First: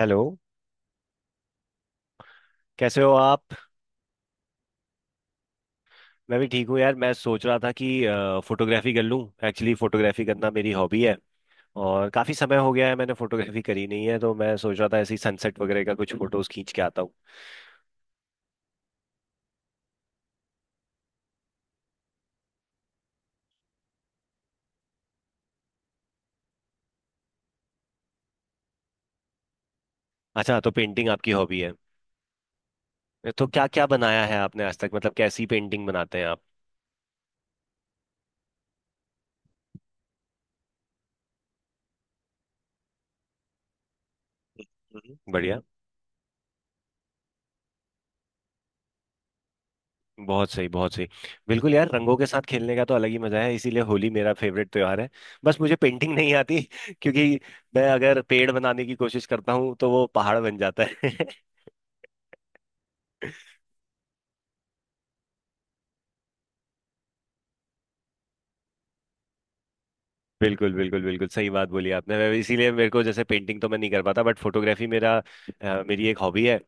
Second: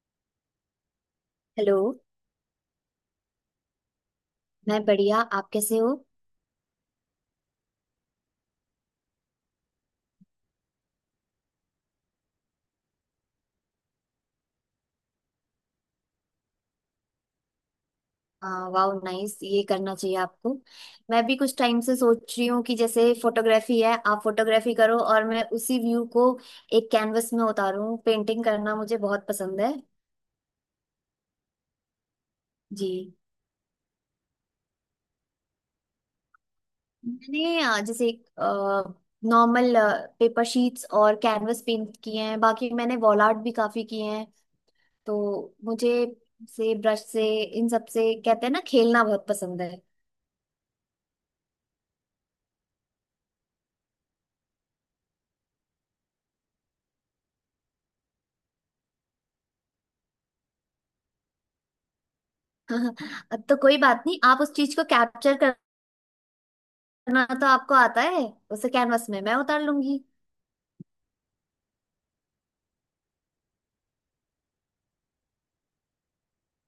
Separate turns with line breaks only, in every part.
Hello.
Hello.
कैसे हो आप?
मैं बढ़िया, आप कैसे हो।
मैं भी ठीक हूँ यार। मैं सोच रहा था कि फोटोग्राफी कर लूँ। एक्चुअली फोटोग्राफी करना मेरी हॉबी है और काफ़ी समय हो गया है मैंने फोटोग्राफी करी नहीं है, तो मैं सोच रहा था ऐसे ही सनसेट वगैरह का कुछ फोटोज खींच के आता हूँ।
वाह नाइस, ये करना चाहिए आपको। मैं भी कुछ टाइम से सोच रही हूँ कि जैसे फोटोग्राफी है, आप फोटोग्राफी करो और मैं उसी व्यू को एक कैनवस में उतारूँ। पेंटिंग करना मुझे बहुत पसंद है।
अच्छा, तो पेंटिंग आपकी हॉबी है।
जी।
तो क्या क्या बनाया है आपने आज तक, मतलब कैसी पेंटिंग बनाते हैं आप?
मैंने जैसे नॉर्मल पेपर शीट्स और कैनवस पेंट किए हैं। बाकी मैंने वॉल आर्ट भी काफी किए हैं। तो
बढ़िया।
मुझे से ब्रश से इन सब से कहते हैं ना, खेलना बहुत पसंद है।
बहुत सही, बहुत सही। बिल्कुल यार, रंगों के साथ खेलने का तो अलग ही मजा है, इसीलिए होली मेरा फेवरेट त्योहार है। बस मुझे पेंटिंग नहीं आती क्योंकि मैं अगर पेड़ बनाने की कोशिश करता हूँ तो वो पहाड़ बन जाता है
तो कोई बात नहीं, आप उस चीज को कैप्चर करना तो आपको आता है। उसे कैनवस में मैं उतार लूंगी।
बिल्कुल बिल्कुल बिल्कुल सही बात बोली आपने। इसीलिए मेरे को, जैसे, पेंटिंग तो मैं नहीं कर पाता बट फोटोग्राफी मेरा, मेरी एक हॉबी है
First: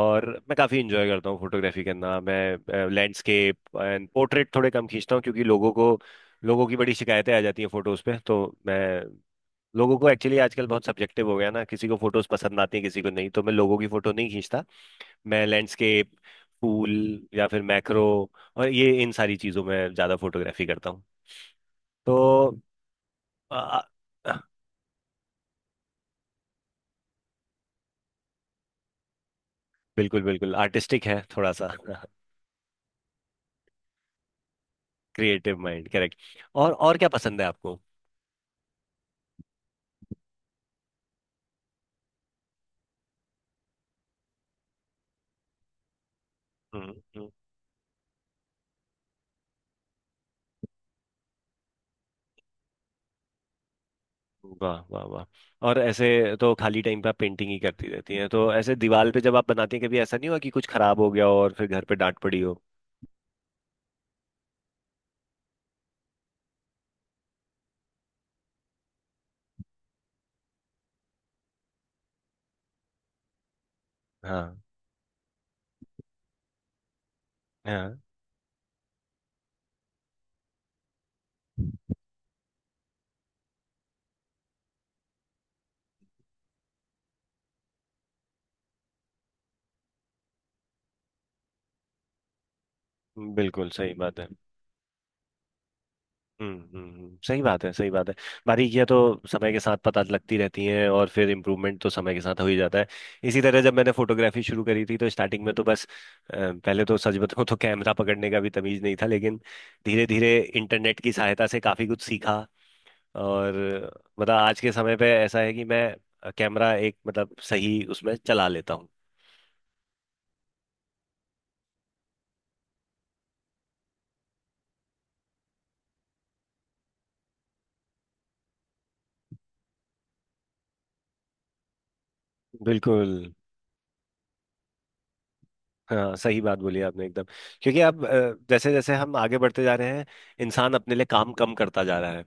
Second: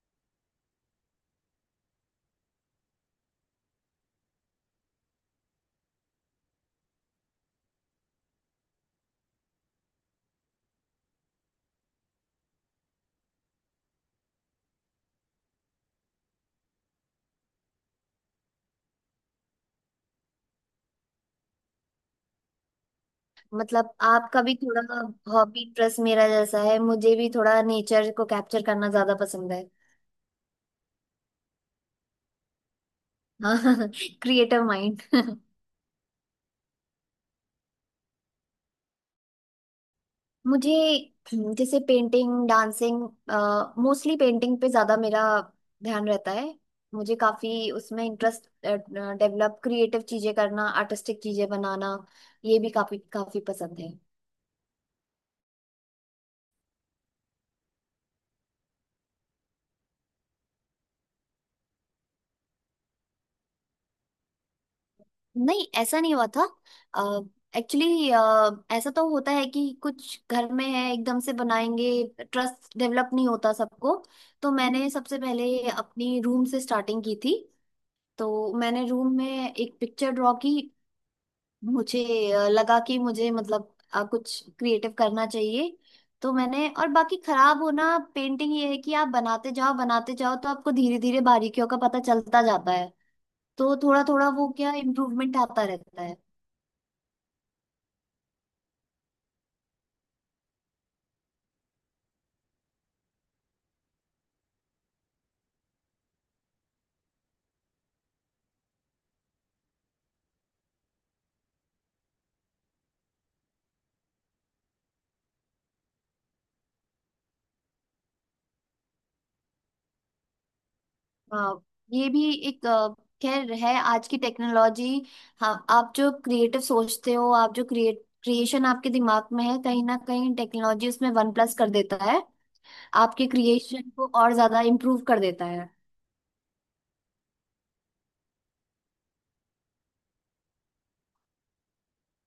और मैं काफ़ी इंजॉय करता हूँ फोटोग्राफी करना। मैं लैंडस्केप एंड पोर्ट्रेट थोड़े कम खींचता हूँ क्योंकि लोगों की बड़ी शिकायतें आ जाती हैं फोटोज पे, तो मैं लोगों को, एक्चुअली आजकल बहुत सब्जेक्टिव हो गया ना, किसी को फोटोज पसंद आती है किसी को नहीं, तो मैं लोगों की फोटो नहीं खींचता। मैं लैंडस्केप, फूल या फिर मैक्रो और ये इन सारी चीजों में ज्यादा फोटोग्राफी करता हूँ। तो आ,
मतलब आपका भी थोड़ा हॉबी इंटरेस्ट मेरा जैसा है। मुझे भी थोड़ा नेचर को कैप्चर करना ज्यादा पसंद है।
बिल्कुल बिल्कुल, आर्टिस्टिक है थोड़ा सा।
हाँ, creative mind.
Creative mind, correct. और क्या पसंद है आपको?
मुझे जैसे पेंटिंग, डांसिंग, मोस्टली पेंटिंग पे ज्यादा मेरा ध्यान रहता है।
हम्म,
मुझे
हम्म,
काफी उसमें इंटरेस्ट डेवलप, क्रिएटिव चीजें करना, आर्टिस्टिक चीजें बनाना, ये भी काफी काफी पसंद है।
वाह वाह वाह। और ऐसे, तो खाली टाइम पे आप पेंटिंग ही करती रहती हैं? तो ऐसे दीवार पे जब आप बनाती हैं, कभी ऐसा नहीं हुआ कि कुछ खराब हो गया हो और फिर घर पे डांट पड़ी हो?
नहीं, ऐसा नहीं हुआ था। एक्चुअली ऐसा तो होता है कि कुछ घर में है एकदम से बनाएंगे, ट्रस्ट डेवलप नहीं होता सबको। तो
हाँ।
मैंने सबसे पहले अपनी रूम से स्टार्टिंग की थी।
हाँ।
तो मैंने रूम में एक पिक्चर ड्रॉ की। मुझे लगा कि मुझे मतलब कुछ क्रिएटिव करना चाहिए। तो मैंने और बाकी खराब होना पेंटिंग ये है कि आप बनाते जाओ तो आपको धीरे धीरे बारीकियों का पता चलता जाता है।
बिल्कुल
तो
सही
थोड़ा
बात है।
थोड़ा वो क्या इम्प्रूवमेंट आता रहता है।
सही बात है, सही बात है। बारीकियां तो समय के साथ पता लगती रहती हैं और फिर इम्प्रूवमेंट तो समय के साथ हो ही जाता है। इसी तरह जब मैंने फोटोग्राफी शुरू करी थी तो स्टार्टिंग में तो बस, पहले तो सच बताऊं तो कैमरा पकड़ने का भी तमीज नहीं था, लेकिन धीरे धीरे इंटरनेट की सहायता से काफी कुछ सीखा। और मतलब आज के समय पे ऐसा है कि मैं कैमरा एक, मतलब, सही उसमें चला लेता हूँ।
हाँ, ये भी एक खैर है आज की टेक्नोलॉजी। हाँ, आप जो क्रिएटिव सोचते हो, आप जो क्रिएट क्रिएशन आपके दिमाग में है, कहीं ना कहीं टेक्नोलॉजी उसमें वन प्लस कर देता है।
बिल्कुल।
आपके क्रिएशन को और ज्यादा इम्प्रूव कर देता है।
हाँ सही बात बोली आपने एकदम। क्योंकि अब, जैसे जैसे हम आगे बढ़ते जा रहे हैं, इंसान अपने लिए काम कम करता जा रहा है।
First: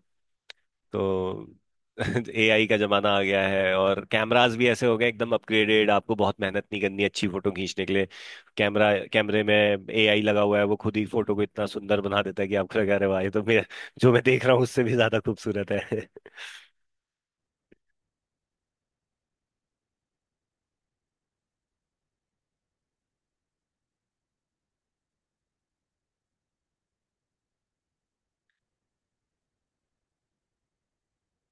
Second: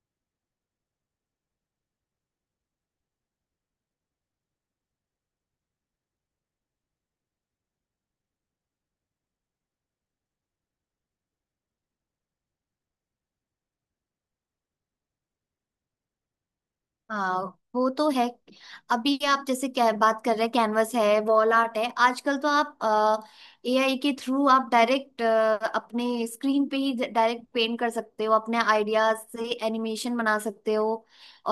तो एआई का जमाना आ गया है और कैमरास भी ऐसे हो गए एकदम अपग्रेडेड, आपको बहुत मेहनत नहीं करनी अच्छी फोटो खींचने के लिए। कैमरा कैमरे में एआई लगा हुआ है, वो खुद ही फोटो को इतना सुंदर बना देता है कि आपको लगा रहे वाह, ये तो मैं, जो मैं देख रहा हूँ उससे भी ज्यादा खूबसूरत है
हाँ वो तो है। अभी आप जैसे क्या बात कर रहे हैं, कैनवस है, वॉल आर्ट है, आजकल तो आप एआई के थ्रू आप डायरेक्ट अपने स्क्रीन पे ही डायरेक्ट पेंट कर सकते हो, अपने आइडियाज से एनिमेशन बना सकते हो।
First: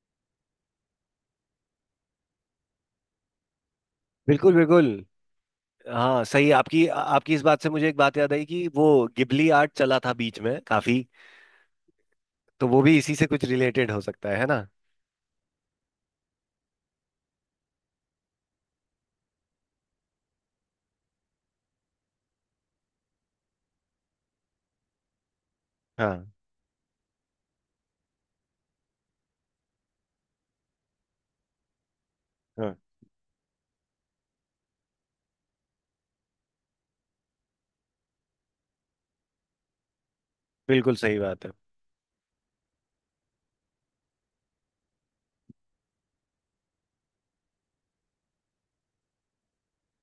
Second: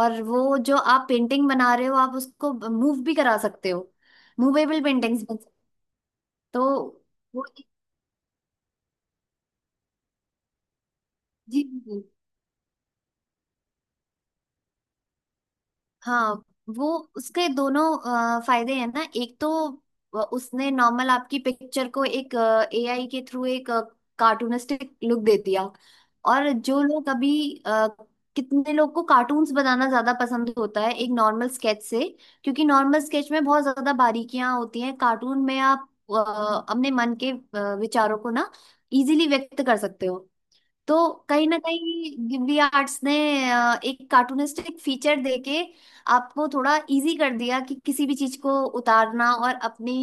और वो जो आप पेंटिंग बना रहे हो आप उसको मूव भी करा सकते हो।
बिल्कुल
मूवेबल
बिल्कुल।
पेंटिंग्स बन सकते
हाँ सही।
हो।
आपकी
तो
आपकी इस
वो
बात से मुझे एक बात याद आई कि वो गिबली आर्ट चला था बीच में काफी,
जी जी।
तो वो भी इसी से कुछ रिलेटेड हो सकता है ना?
हाँ वो उसके दोनों फायदे हैं ना। एक तो उसने नॉर्मल आपकी पिक्चर को एक एआई के थ्रू एक कार्टूनिस्टिक लुक दे दिया।
हाँ।
और जो लोग अभी अ, कितने लोग को कार्टून्स बनाना ज्यादा पसंद होता है एक नॉर्मल स्केच से। क्योंकि
हाँ।
नॉर्मल स्केच में बहुत ज्यादा बारीकियां होती हैं। कार्टून में आप अपने मन के विचारों को ना इजीली व्यक्त कर सकते हो।
बिल्कुल
तो
सही बात
कहीं
है।
ना कहीं गिब्बी आर्ट्स ने एक कार्टूनिस्टिक फीचर देके आपको थोड़ा इजी कर दिया कि किसी भी चीज को उतारना और अपनी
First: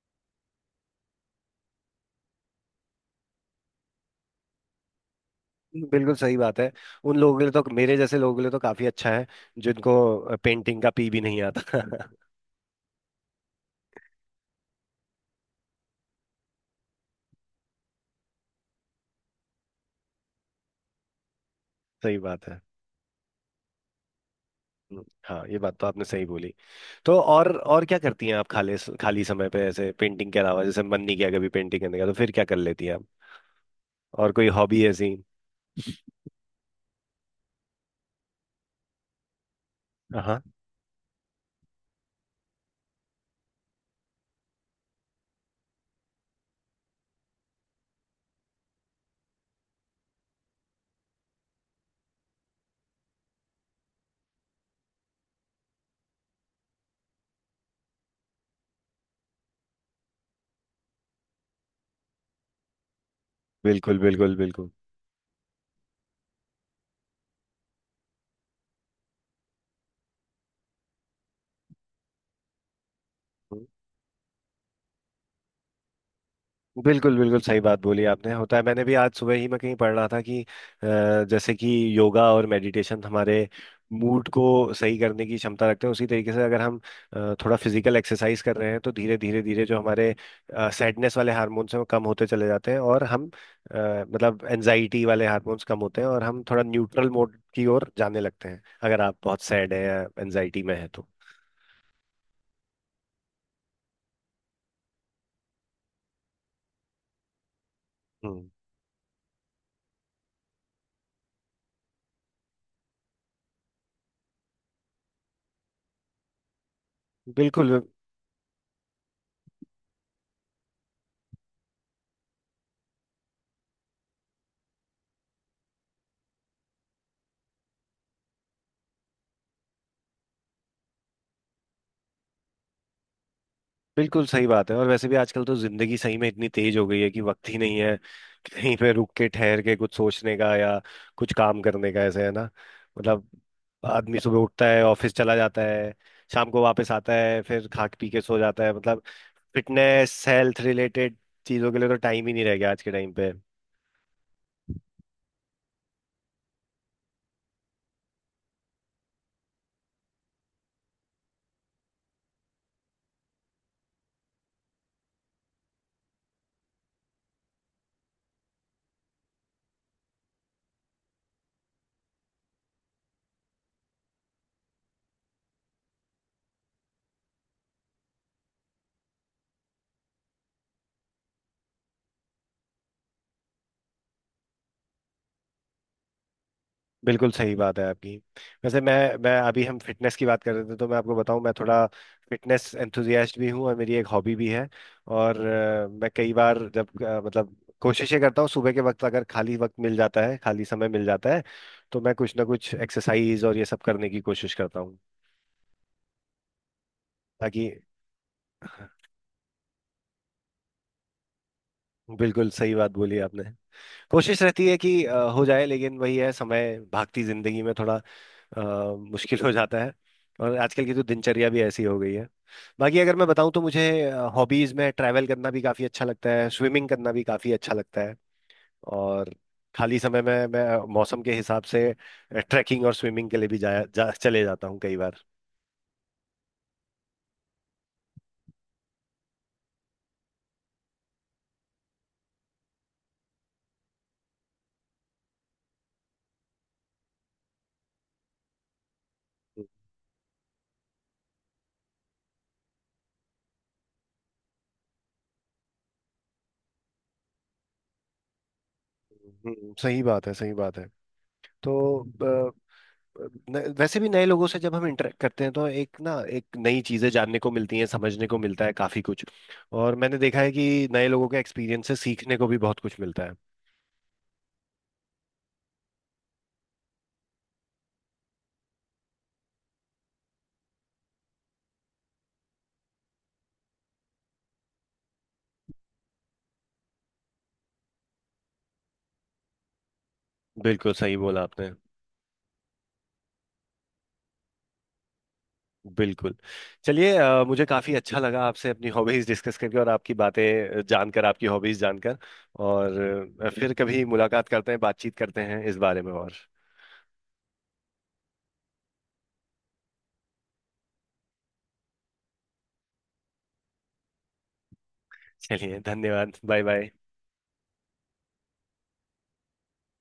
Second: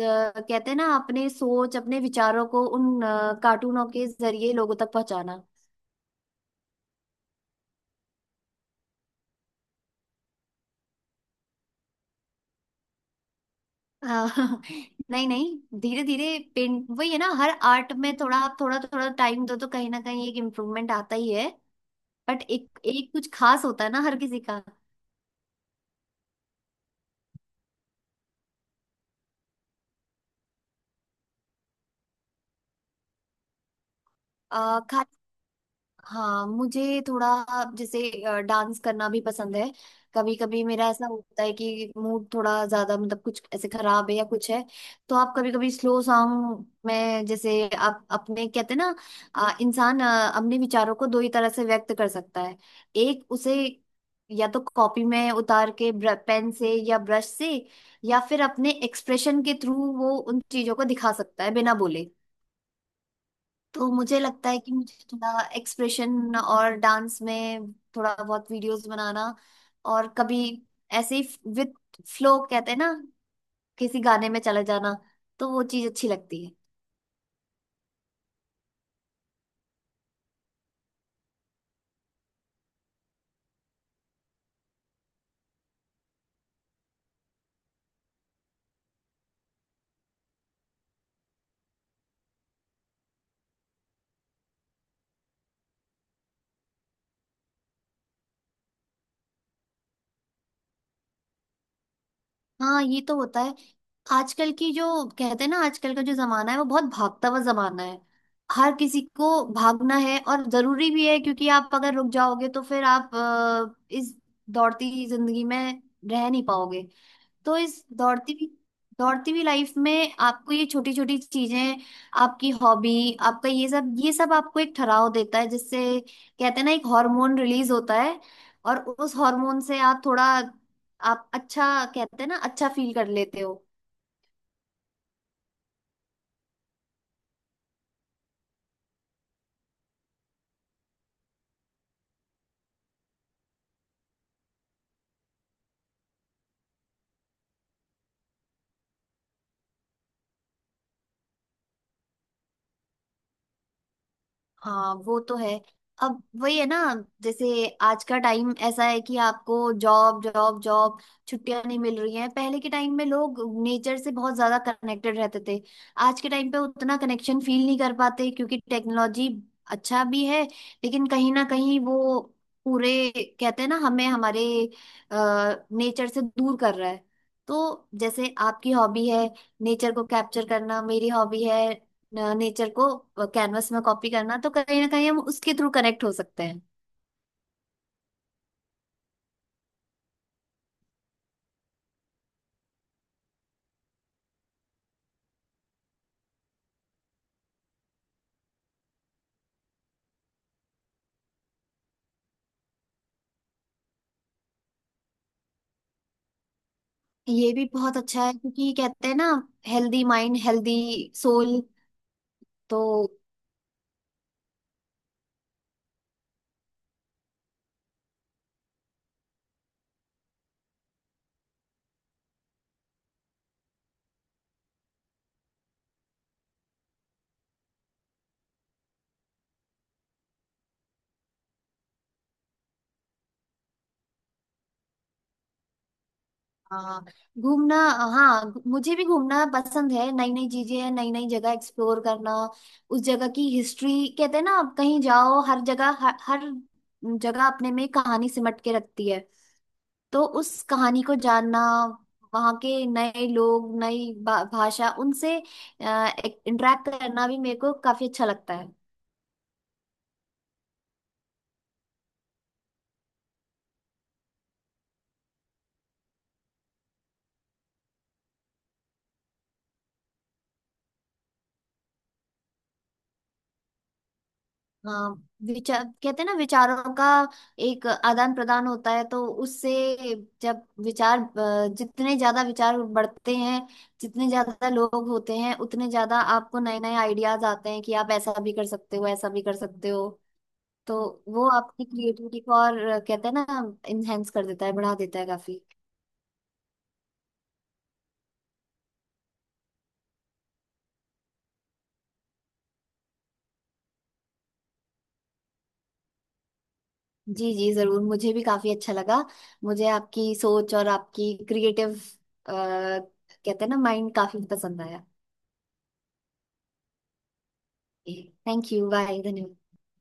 कहते हैं ना, अपने सोच अपने विचारों को उन कार्टूनों के जरिए लोगों तक पहुंचाना।
बिल्कुल सही बात है। उन लोगों के लिए, तो मेरे जैसे लोगों के लिए तो काफी अच्छा है जिनको पेंटिंग का पी भी नहीं आता।
हाँ, नहीं नहीं, धीरे धीरे पेंट वही है ना, हर आर्ट में थोड़ा आप थोड़ा थोड़ा टाइम दो तो कहीं ना कहीं एक इम्प्रूवमेंट आता ही है।
सही
बट
बात है।
एक एक कुछ खास होता है ना हर किसी का।
हाँ ये बात तो आपने सही बोली। तो और क्या करती हैं आप खाली खाली समय पे, ऐसे पेंटिंग के अलावा, जैसे मन नहीं किया कभी पेंटिंग करने का तो फिर क्या कर लेती हैं आप? और कोई
अ,
हॉबी ऐसी?
हाँ, मुझे थोड़ा जैसे डांस करना भी पसंद है। कभी
हाँ।
कभी मेरा ऐसा होता है कि मूड थोड़ा ज्यादा मतलब कुछ ऐसे खराब है या कुछ है, तो आप कभी कभी स्लो सॉन्ग में जैसे आप अपने कहते हैं ना, इंसान अपने विचारों को दो ही तरह से व्यक्त कर सकता है। एक उसे या तो कॉपी में उतार के, पेन से या ब्रश से, या फिर अपने एक्सप्रेशन के थ्रू वो उन चीजों को दिखा सकता है बिना बोले। तो
बिल्कुल
मुझे
बिल्कुल
लगता है
बिल्कुल
कि मुझे थोड़ा एक्सप्रेशन और डांस में थोड़ा बहुत वीडियोस बनाना और कभी ऐसे ही विद फ्लो कहते हैं ना, किसी गाने में चले जाना, तो वो चीज अच्छी लगती है।
बिल्कुल बिल्कुल सही बात बोली आपने, होता है। मैंने भी आज सुबह ही, मैं कहीं पढ़ रहा था कि, जैसे कि योगा और मेडिटेशन हमारे मूड को सही करने की क्षमता रखते हैं, उसी तरीके से अगर हम, थोड़ा फिजिकल एक्सरसाइज कर रहे हैं तो धीरे धीरे धीरे जो हमारे सैडनेस वाले हार्मोन्स हैं वो कम होते चले जाते हैं, और हम, मतलब एनजाइटी वाले हार्मोन्स कम होते हैं और हम थोड़ा न्यूट्रल मोड की ओर जाने लगते हैं, अगर आप बहुत सैड है या एनजाइटी में है तो।
हाँ, ये तो होता है। आजकल की जो कहते हैं ना, आजकल का जो जमाना है वो बहुत भागता हुआ जमाना है।
हम्म।
हर किसी को भागना है और जरूरी भी है, क्योंकि आप अगर रुक जाओगे तो फिर आप इस दौड़ती जिंदगी में रह नहीं पाओगे। तो
बिल्कुल
इस दौड़ती हुई लाइफ में आपको ये छोटी छोटी चीजें, आपकी हॉबी, आपका ये सब आपको एक ठहराव देता है, जिससे कहते हैं ना, एक हार्मोन रिलीज होता है। और उस हार्मोन से आप थोड़ा आप अच्छा कहते हैं ना, अच्छा फील कर लेते हो।
बिल्कुल सही बात है। और वैसे भी आजकल तो जिंदगी सही में इतनी तेज हो गई है कि वक्त ही नहीं है कहीं पे रुक के, ठहर के कुछ सोचने का, या कुछ काम करने का ऐसे, है ना? मतलब आदमी सुबह उठता है ऑफिस चला जाता है, शाम को वापस आता है फिर खा पी के सो जाता है। मतलब फिटनेस हेल्थ रिलेटेड चीजों के लिए तो टाइम ही नहीं रह गया आज के टाइम पे।
हाँ वो तो है। अब वही है ना, जैसे आज का टाइम ऐसा है कि आपको जॉब जॉब जॉब, छुट्टियां नहीं मिल रही हैं। पहले के टाइम में लोग नेचर से बहुत ज्यादा कनेक्टेड रहते थे। आज के टाइम पे उतना कनेक्शन फील नहीं कर पाते क्योंकि टेक्नोलॉजी अच्छा भी है, लेकिन कहीं ना कहीं वो पूरे कहते हैं ना, हमें हमारे नेचर से दूर कर रहा है। तो जैसे आपकी हॉबी है नेचर को कैप्चर करना, मेरी हॉबी है नेचर को कैनवस में कॉपी करना, तो कहीं ना कहीं हम उसके थ्रू कनेक्ट हो सकते हैं।
बिल्कुल सही बात है आपकी। वैसे मैं अभी, हम फिटनेस की बात कर रहे थे, तो मैं आपको बताऊं, मैं थोड़ा फिटनेस एंथुजियास्ट भी हूं और मेरी एक हॉबी भी है। और मैं कई बार जब, मतलब कोशिशें करता हूँ सुबह के वक्त, अगर खाली वक्त मिल जाता है, खाली समय मिल जाता है, तो मैं कुछ ना कुछ एक्सरसाइज और ये सब करने की कोशिश करता हूँ
ये भी
ताकि।
बहुत अच्छा है क्योंकि कहते हैं ना, हेल्दी माइंड हेल्दी सोल।
बिल्कुल सही
तो
बात बोली आपने। कोशिश रहती है कि, हो जाए, लेकिन वही है समय, भागती जिंदगी में थोड़ा, मुश्किल हो जाता है। और आजकल की तो दिनचर्या भी ऐसी हो गई है। बाकी अगर मैं बताऊं तो मुझे हॉबीज में ट्रैवल करना भी काफी अच्छा लगता है, स्विमिंग करना भी काफी अच्छा लगता है। और खाली समय में मैं मौसम के हिसाब से ट्रैकिंग और स्विमिंग के लिए भी चले जाता हूँ कई बार।
हाँ, घूमना। हाँ, मुझे भी घूमना पसंद है, नई नई चीजें, नई नई जगह एक्सप्लोर करना। उस जगह की हिस्ट्री कहते हैं ना, आप कहीं जाओ, हर जगह हर जगह अपने में कहानी सिमट के रखती है। तो उस कहानी को जानना, वहाँ के नए लोग, नई भाषा, उनसे इंटरेक्ट करना भी मेरे को काफी अच्छा लगता है।
सही बात है, सही बात है। तो अ, वैसे भी नए लोगों से जब हम इंटरेक्ट करते हैं तो एक ना एक नई चीजें जानने को मिलती हैं, समझने को मिलता है काफी कुछ। और मैंने देखा है कि नए लोगों के एक्सपीरियंस से सीखने को भी बहुत कुछ मिलता है।
हाँ, विचार कहते हैं ना, विचारों का एक आदान प्रदान होता है, तो उससे जब विचार जितने ज्यादा विचार बढ़ते हैं, जितने ज्यादा लोग होते हैं, उतने ज्यादा आपको नए नए आइडियाज आते हैं कि आप ऐसा भी कर सकते हो, ऐसा भी कर सकते हो।
बिल्कुल
तो
सही बोला
वो
आपने।
आपकी क्रिएटिविटी को और कहते हैं ना, इनहेंस कर देता है, बढ़ा देता है काफी।
बिल्कुल। चलिए, मुझे काफ़ी अच्छा लगा आपसे अपनी हॉबीज़ डिस्कस करके और आपकी बातें जानकर, आपकी हॉबीज़ जानकर। और फिर कभी मुलाकात करते हैं, बातचीत करते हैं इस बारे में और।
जी जी जरूर, मुझे भी काफी अच्छा लगा। मुझे आपकी सोच और आपकी क्रिएटिव कहते हैं ना, माइंड काफी पसंद आया।
चलिए, धन्यवाद, bye bye.
Thank you, bye, धन्यवाद।